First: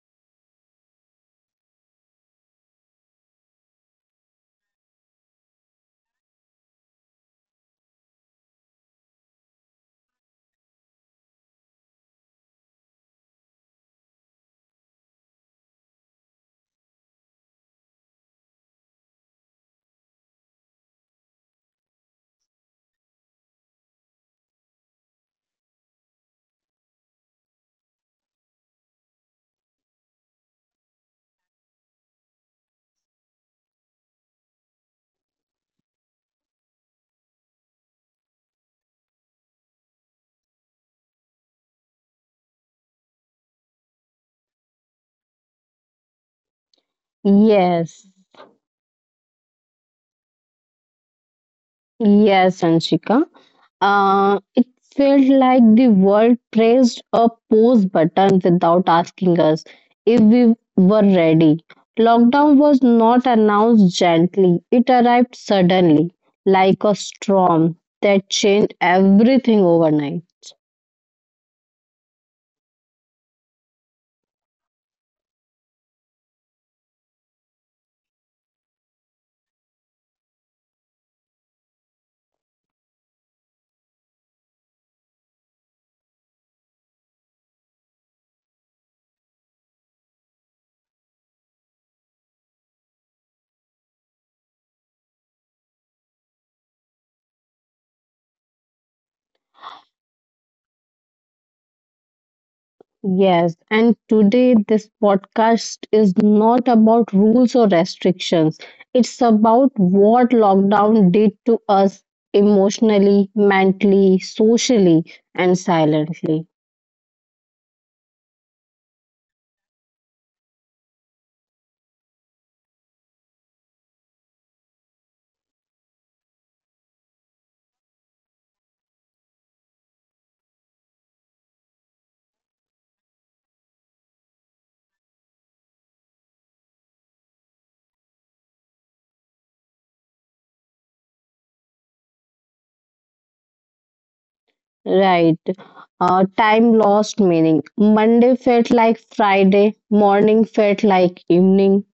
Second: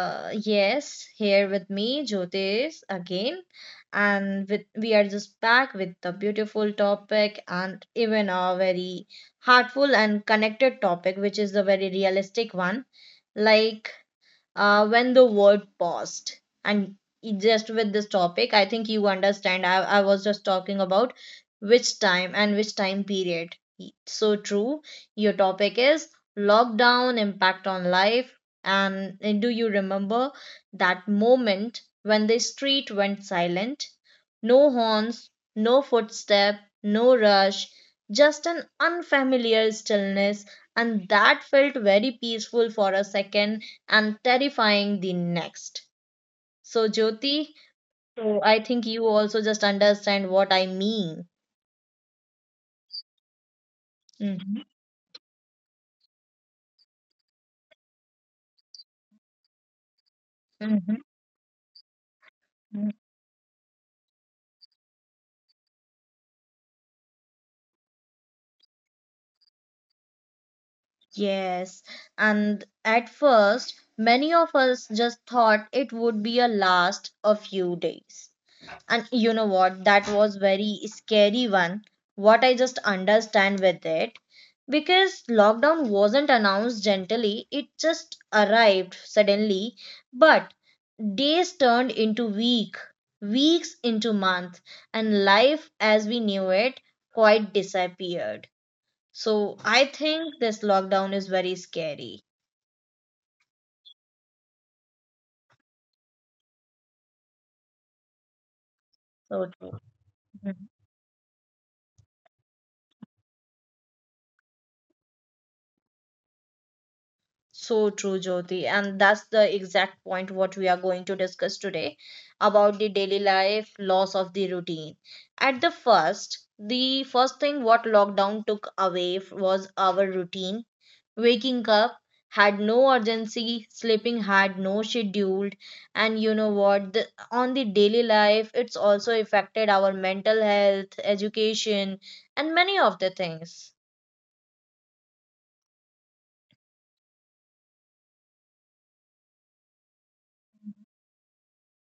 yes, here with me, Jyotish again. And with, we are just back with the beautiful topic and even a very heartful and connected topic, which is the very realistic one. Like when the world paused and just with this topic I think you understand I was just talking about which time and which time period. So true, your topic is lockdown impact on life. And do you remember that moment when the street went silent? No horns, no footstep, no rush, just an unfamiliar stillness. And that felt very peaceful for a second and terrifying the next. So, Jyoti, Yes, so I think you also just understand what I mean. yes, Anshika. Uh, Mm-hmm. it felt like the world pressed a pause button without asking us if we Mm-hmm. were ready. Lockdown was not announced gently, it arrived suddenly, like a storm that changed everything overnight. Yes, and at first, many of us just thought it would be a last a few days. And you know what? That was very scary one, what I just understand with it, because lockdown wasn't announced gently, it just arrived suddenly. But days turned into week, weeks into month, and life as we knew it quite disappeared. So I think this lockdown is very scary. Yes, and today this podcast is not about rules or restrictions. It's So about true. what Mm-hmm. lockdown did to us emotionally, mentally, socially, and silently. So true, Jyoti. And that's the exact point what we are going to discuss today about the daily life loss of the routine. At the first thing what lockdown took away was our routine. Waking up had no urgency, sleeping had no schedule, and you know what? The, on the daily life, it's also affected our mental health, education, and many of the things. Right. Time lost meaning. Monday felt like Friday, morning felt like evening.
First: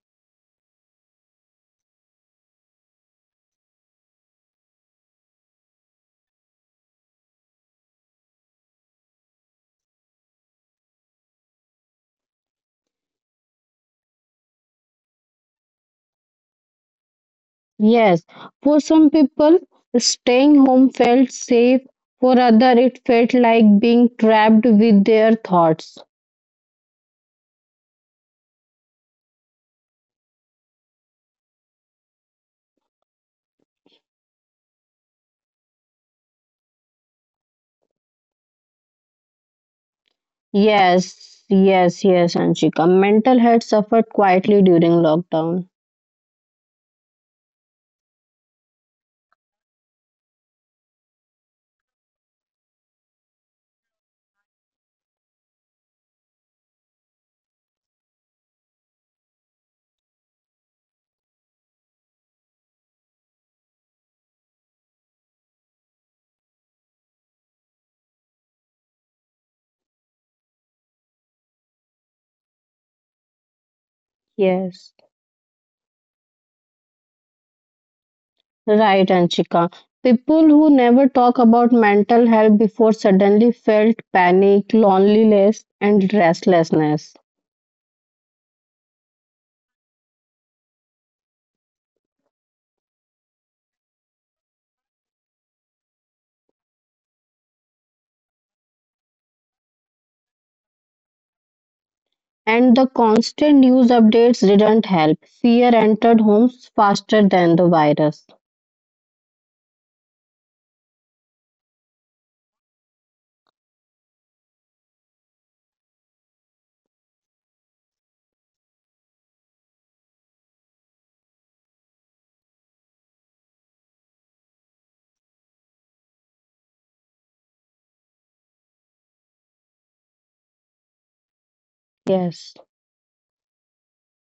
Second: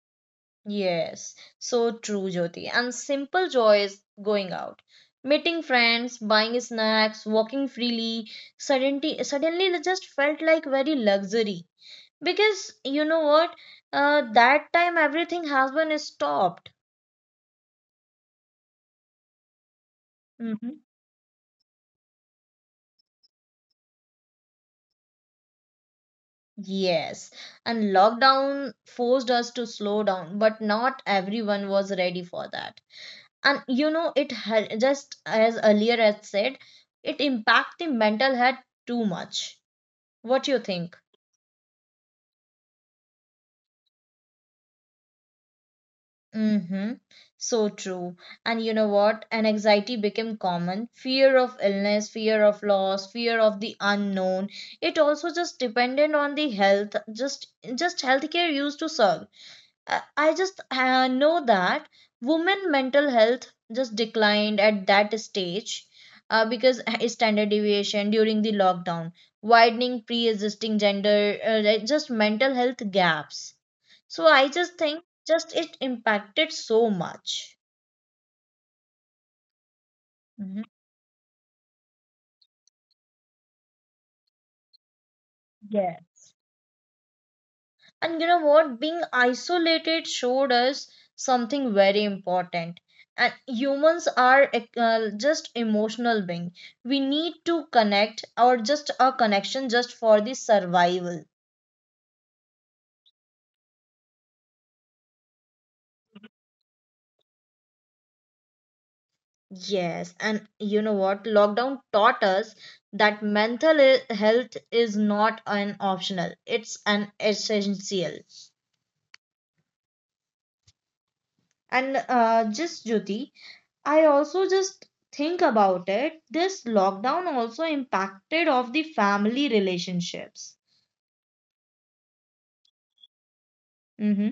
Yes, so true, Jyoti. And simple joys, going out, meeting friends, buying snacks, walking freely. Suddenly it just felt like very luxury, because you know what? That time everything has been stopped. Yes, for some people, staying Hmm. home felt safe. For other, it felt like being trapped with their thoughts. Yes, and lockdown forced us to slow down, but not everyone was ready for that. And you know, it just as earlier I said, it impact the mental health too much. What do you think? Yes, Anshika. Mental health suffered quietly during lockdown. Mm-hmm. So true. And you know what? An anxiety became common. Fear of illness, fear of loss, fear of the unknown. It also just depended on the health, just healthcare used to serve. I just know that women mental health just declined at that stage, because standard deviation during the lockdown, widening pre-existing gender, like just mental health gaps. So I just Yes, think just it impacted so much. right, Anshika. People Mhm. who never talk about mental health before suddenly felt panic, loneliness, Yeah. and restlessness. And you know what? Being isolated showed us something very important. And humans are just emotional being. We need to connect or just a connection just for the survival. And the constant news updates didn't help. Fear entered homes faster than the virus. Yes, and you know what? Lockdown taught us that mental health is not an optional, it's an essential. And just Jyoti, I also just think about it. This lockdown also impacted of the family relationships. Yes, Hmm.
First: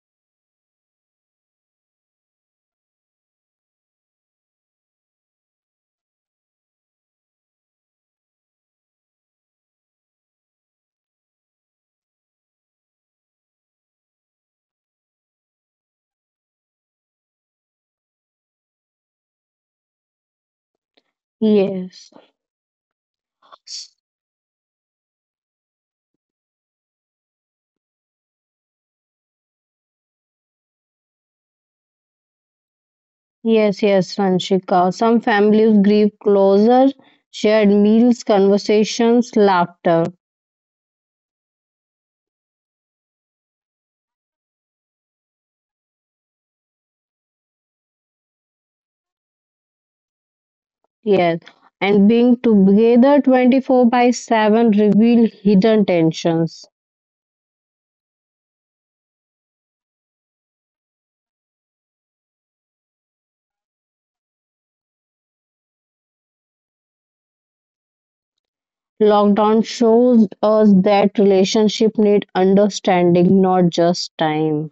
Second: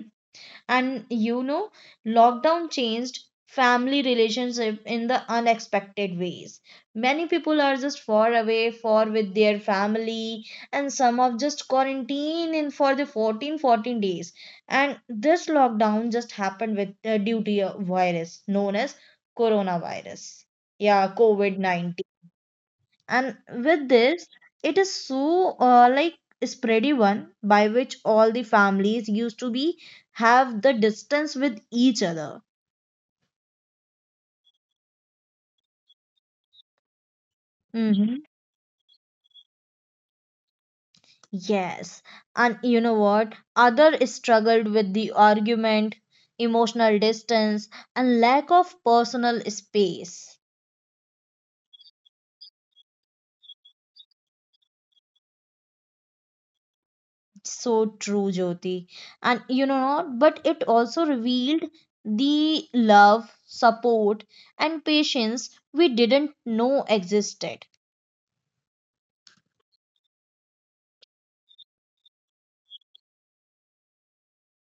And you know, lockdown changed family relationship in the unexpected ways. Many people are just far away for with their family and some of just quarantine in for the 14 14 days. And this lockdown just happened with due to a virus known as coronavirus. Yeah, COVID-19. yes. And with this, it is so like spready one, by which all the families used to be have the distance with each other. Yes, yes, Ranshika. Some families grieve closer, shared Hmm. meals, conversations, laughter. Yes. And you know what? Other struggled with the argument, emotional distance, and lack of personal space. Yes. And being together 24/7 reveal hidden tensions. So true, Jyoti. And you know what? But it also revealed the love, support, and patience we didn't know existed. Lockdown shows us that relationship need understanding, not just time.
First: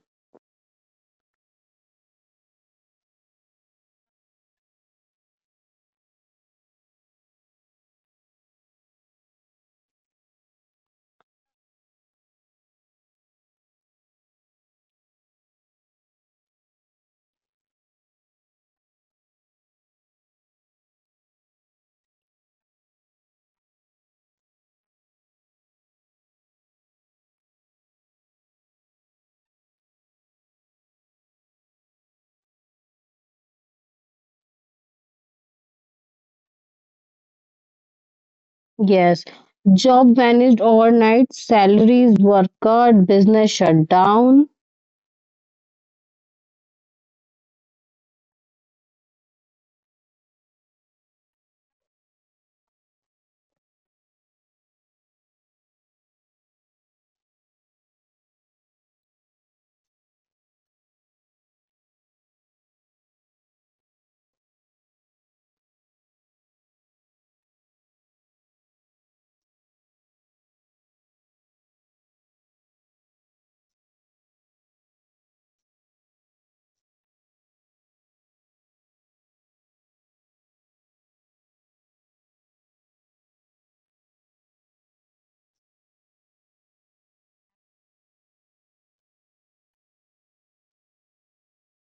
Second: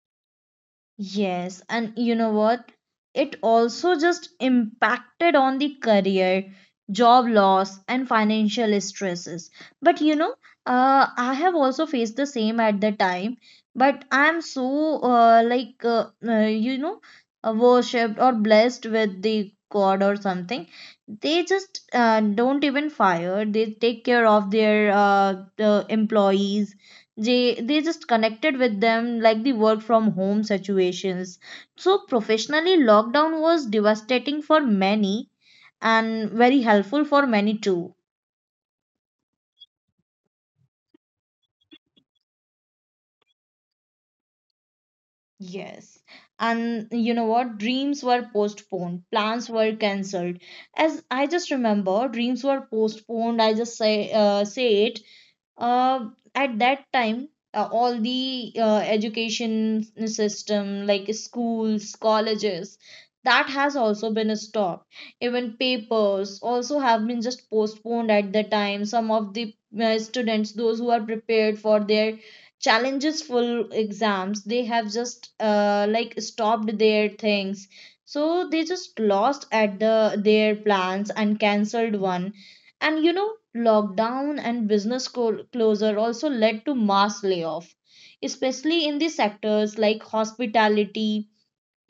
Yes, and you know what? It also just impacted on the career, job loss, and financial stresses. But you know, I have also faced the same at the time, but I'm so like you know, worshipped or blessed with the God or something. They just don't even fire. They take care of their the employees. They just connected with them like the work from home situations. So professionally lockdown was devastating for many and very helpful for many too. Yes. Job vanished overnight, salaries were cut, business shut down. Yes, and you know what? Dreams were postponed, plans were cancelled. As I just remember, dreams were postponed, I just say say it. uh, at that time, all the education system, like schools, colleges, that has also been stopped. Even papers also have been just postponed at the time. Some of the students those who are prepared for their challenges full exams, they have just like stopped their things. So they just lost at the their plans and cancelled one. And you know, lockdown and business closure also led to mass layoff, especially in the sectors like hospitality,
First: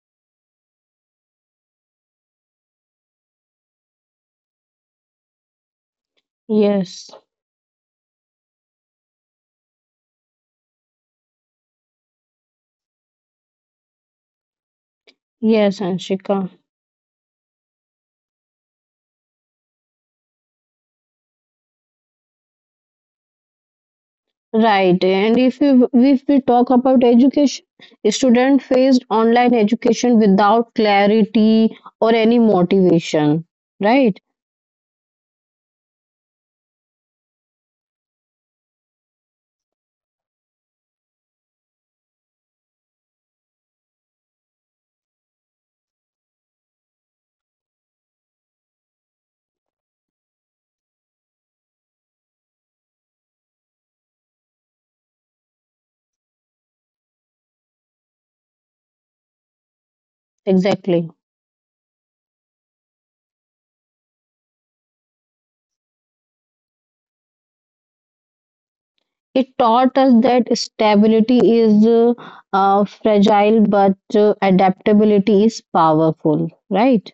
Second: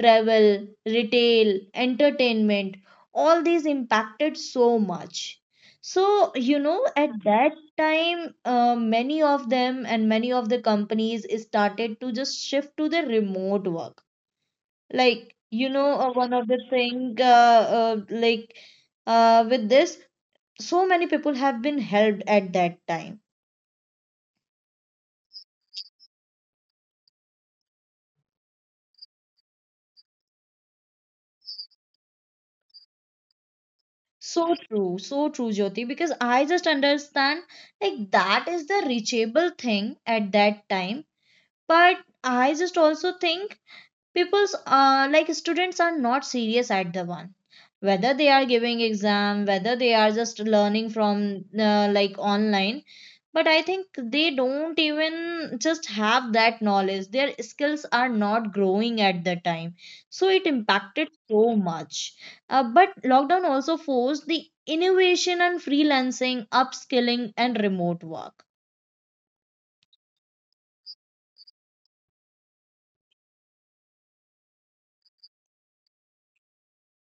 travel, retail, entertainment. All these impacted so much. So, you know, Yes. at that time, many of them and many of the companies started to just shift to the remote work. Like, you Yes, know, one of Anshika. the thing, like, with this so many people have been helped at that time. Right, and if we talk about education, students faced online education without clarity or any motivation. Right, So true, Jyoti, because I just understand like that is the reachable thing at that time. But I just also think people's like students are not serious at the one. Whether they are giving exam, whether they are just learning from like online, but I think they don't even just have that knowledge, their skills are not growing at the time. So it impacted exactly. so much. But lockdown also forced the innovation and freelancing, upskilling, and remote work. It taught us that stability is fragile, but adaptability is powerful. Right,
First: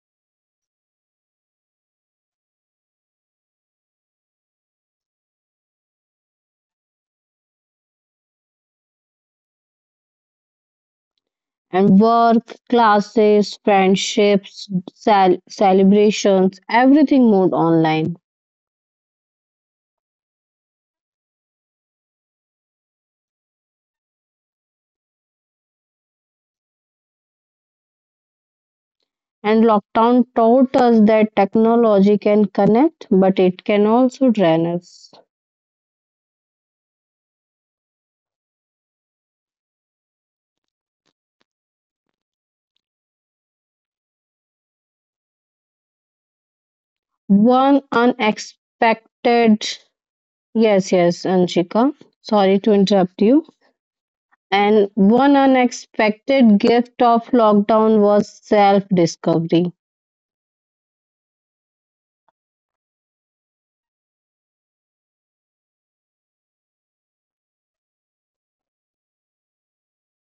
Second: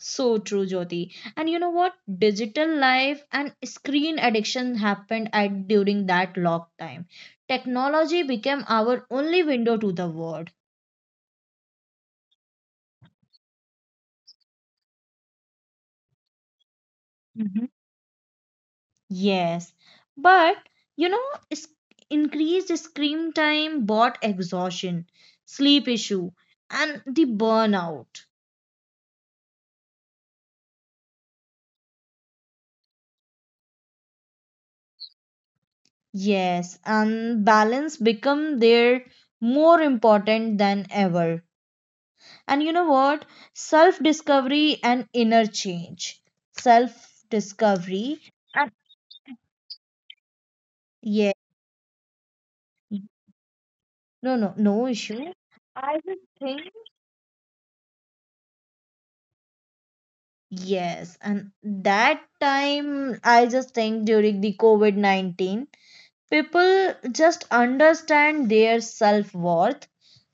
So true, Jyoti. And you know what? Digital life and screen addiction happened at during that lock time. Technology became our only window to the world. and work, classes, friendships, celebrations, everything moved online. Yes, but you know, is- increased screen time brought exhaustion, sleep issue, and the burnout. And lockdown taught us that technology can connect, but it can also drain us. Yes, and balance become there more important than ever. And you know what? Self discovery and inner change. Self discovery One and unexpected, yes, yeah, yes, Anshika, sorry to interrupt you. no, no, no And issue. one I just think. unexpected gift of lockdown was self discovery. Yes, and that time I just think during the COVID 19, people just understand their self worth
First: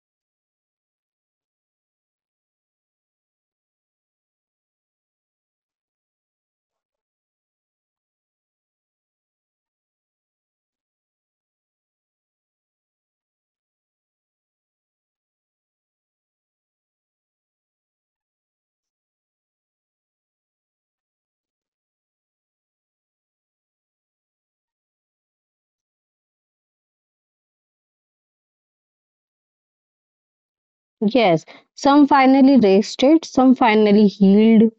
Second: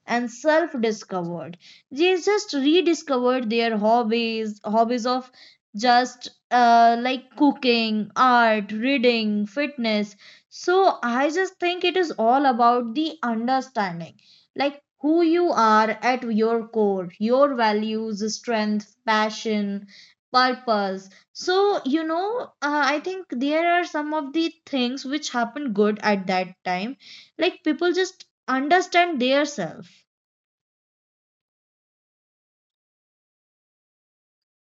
and self-discovered. They just rediscovered their hobbies, hobbies of just like cooking, art, reading, fitness. So I just think it is all about the understanding, like who you are at your core, your values, strength, passion, purpose. So, you know, I think there are some of the things which happen good at that time. Like people just understand their self. Yes, some finally rested, some finally healed.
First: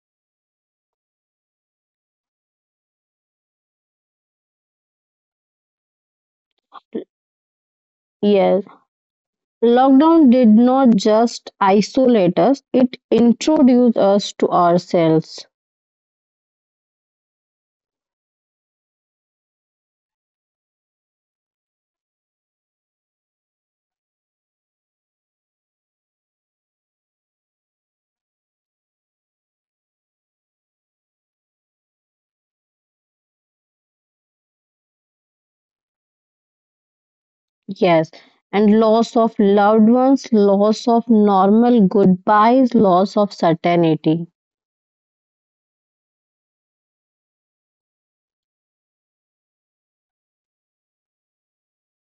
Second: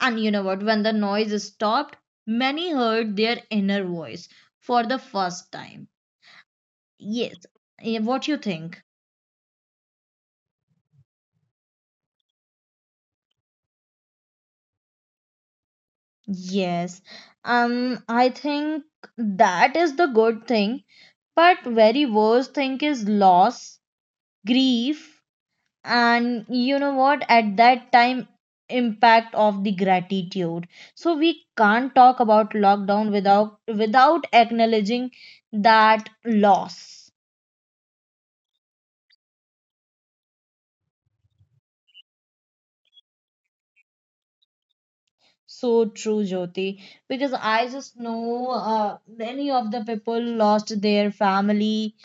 And you know what? When the noise stopped, many heard their inner voice for the first time. Yes. Eh, what you Yes, think? lockdown did not just isolate us, it introduced us to ourselves. Yes. I think that is the good thing. But very worst thing is loss, grief, and you know what? At that time, impact of the gratitude. So we can't talk about lockdown without acknowledging that loss. Yes, and loss of loved ones, loss of normal goodbyes, loss of certainty. So true, Jyoti. Because I just know many of the people lost their family,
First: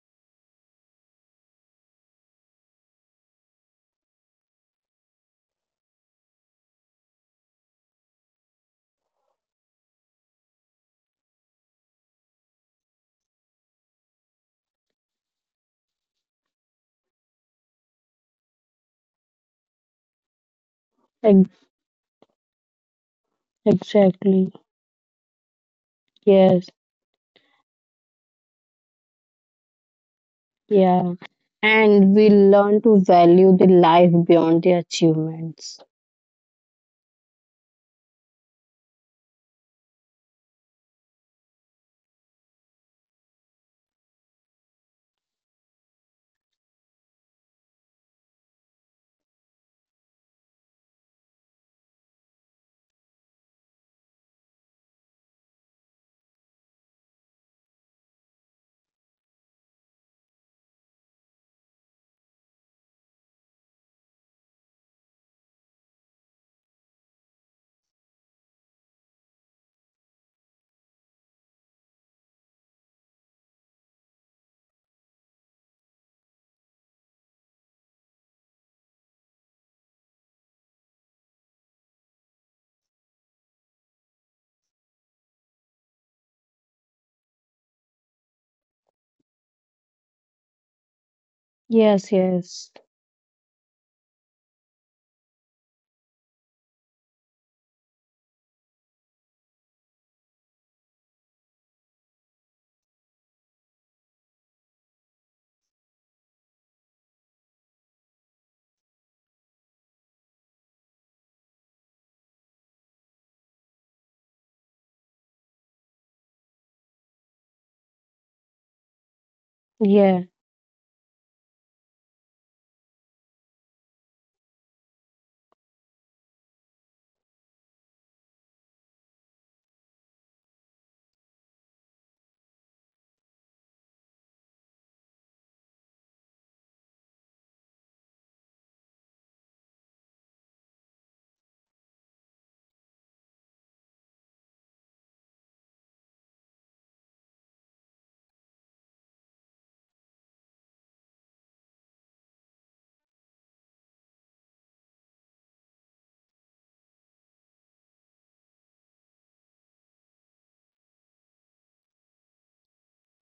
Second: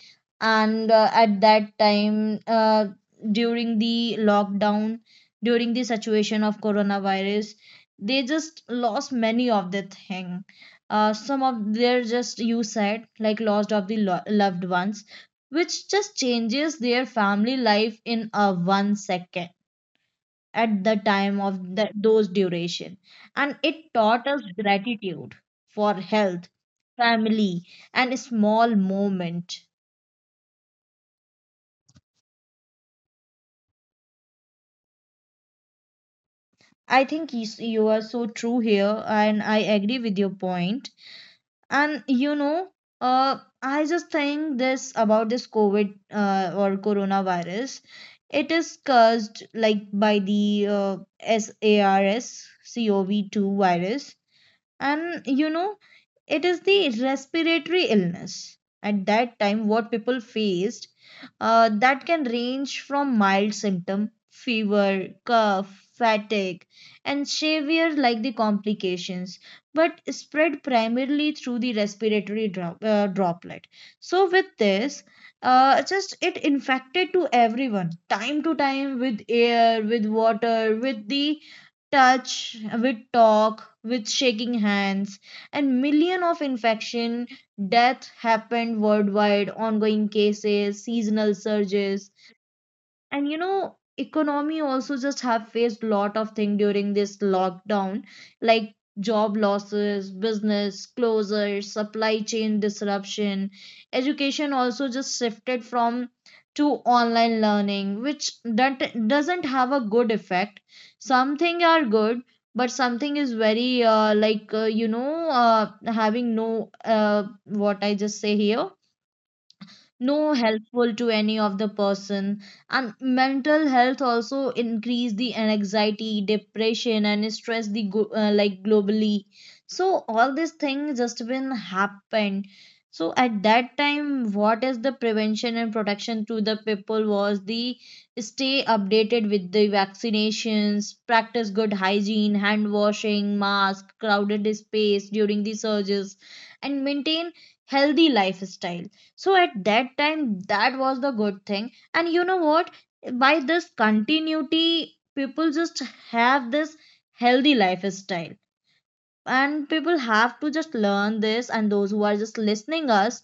and at that time, during the lockdown, during the situation of coronavirus, they just lost many of the thing. Some of their just you said like lost of the lo loved ones, which just changes their family life in a one second at the time Ex- of the, those duration. And it taught us Exactly. gratitude for health, Yes. family, and a small moment. Yeah. And we learn to value the life beyond the achievements. I think you, you are so true here and I agree with your point. And you know, I just think this about this COVID or coronavirus, it is caused like by the SARS CoV2 virus. And you know, it is the respiratory illness. At that time what people faced, that can range from mild symptom, fever, cough, fatigue, and severe like the complications. But spread primarily through the respiratory droplet. So with this, just it infected to everyone time to time, with air, with water, with the touch, with talk, with shaking hands, and million of infection, death happened worldwide, ongoing cases, seasonal surges. Yes. Yes. And you know, economy also just have faced lot of thing during this lockdown, like job losses, business closures, supply chain disruption. Education also just shifted from to online learning, which that doesn't have a good effect. Something are good, but something is very like you know, uh, having no uh, what I just say here, Yeah. no helpful to any of the person. And mental health also increase the anxiety, depression, and stress the like globally. So all these things just been happened. So at that time what is the prevention and protection to the people was the stay updated with the vaccinations, practice good hygiene, hand washing, mask, crowded space during the surges, and maintain healthy lifestyle. So at that time, that was the good thing. And you know what? By this continuity, people just have this healthy lifestyle and people have to just learn this, and those who are just listening us,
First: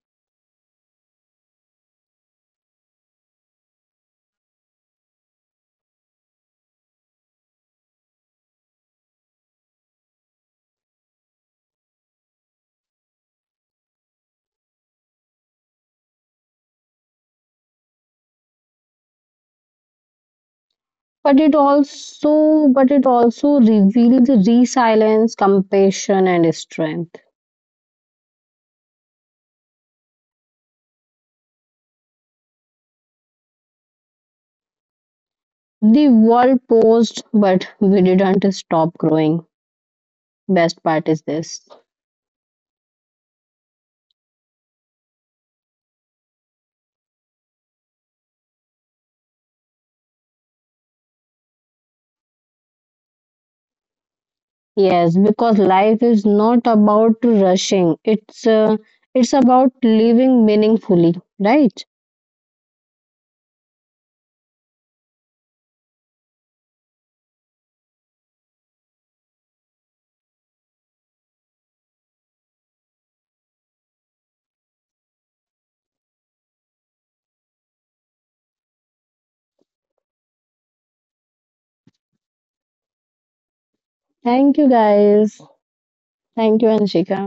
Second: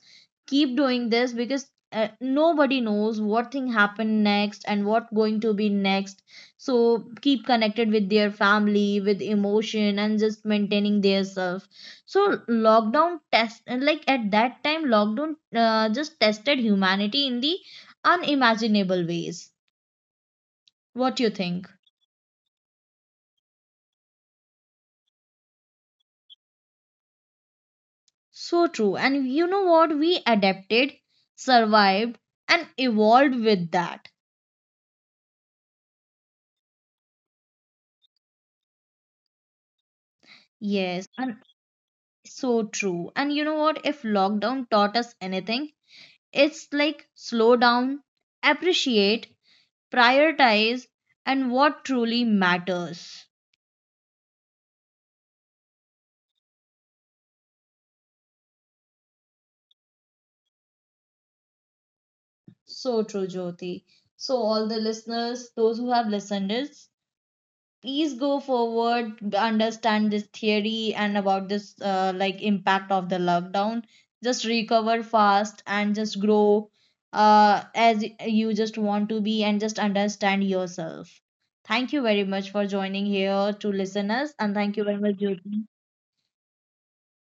keep doing this, because nobody knows what thing happened next and what going to be next. So keep connected with their family with emotion and just maintaining their self. So lockdown test and like at that time lockdown just tested humanity in the unimaginable ways. What you But it think? also but it also reveals resilience, compassion and strength. So true. And you know what? We adapted, survived, and evolved with that. The world paused, but we didn't stop growing. Best Yes, part is and this. so true. And you know what? If lockdown taught us anything, it's like slow down, appreciate, prioritize, and what truly matters. Yes, because life is not about rushing. It's about living meaningfully, right? So true, Jyoti. So, all the listeners, those who have listened, is. Please go forward, understand this theory and about this like impact of the lockdown. Just recover fast and just grow as you just want to be, and just understand yourself. Thank you very much for joining here to listen us, and Thank you thank you very much, guys. Jyoti. Thank you, Anshika.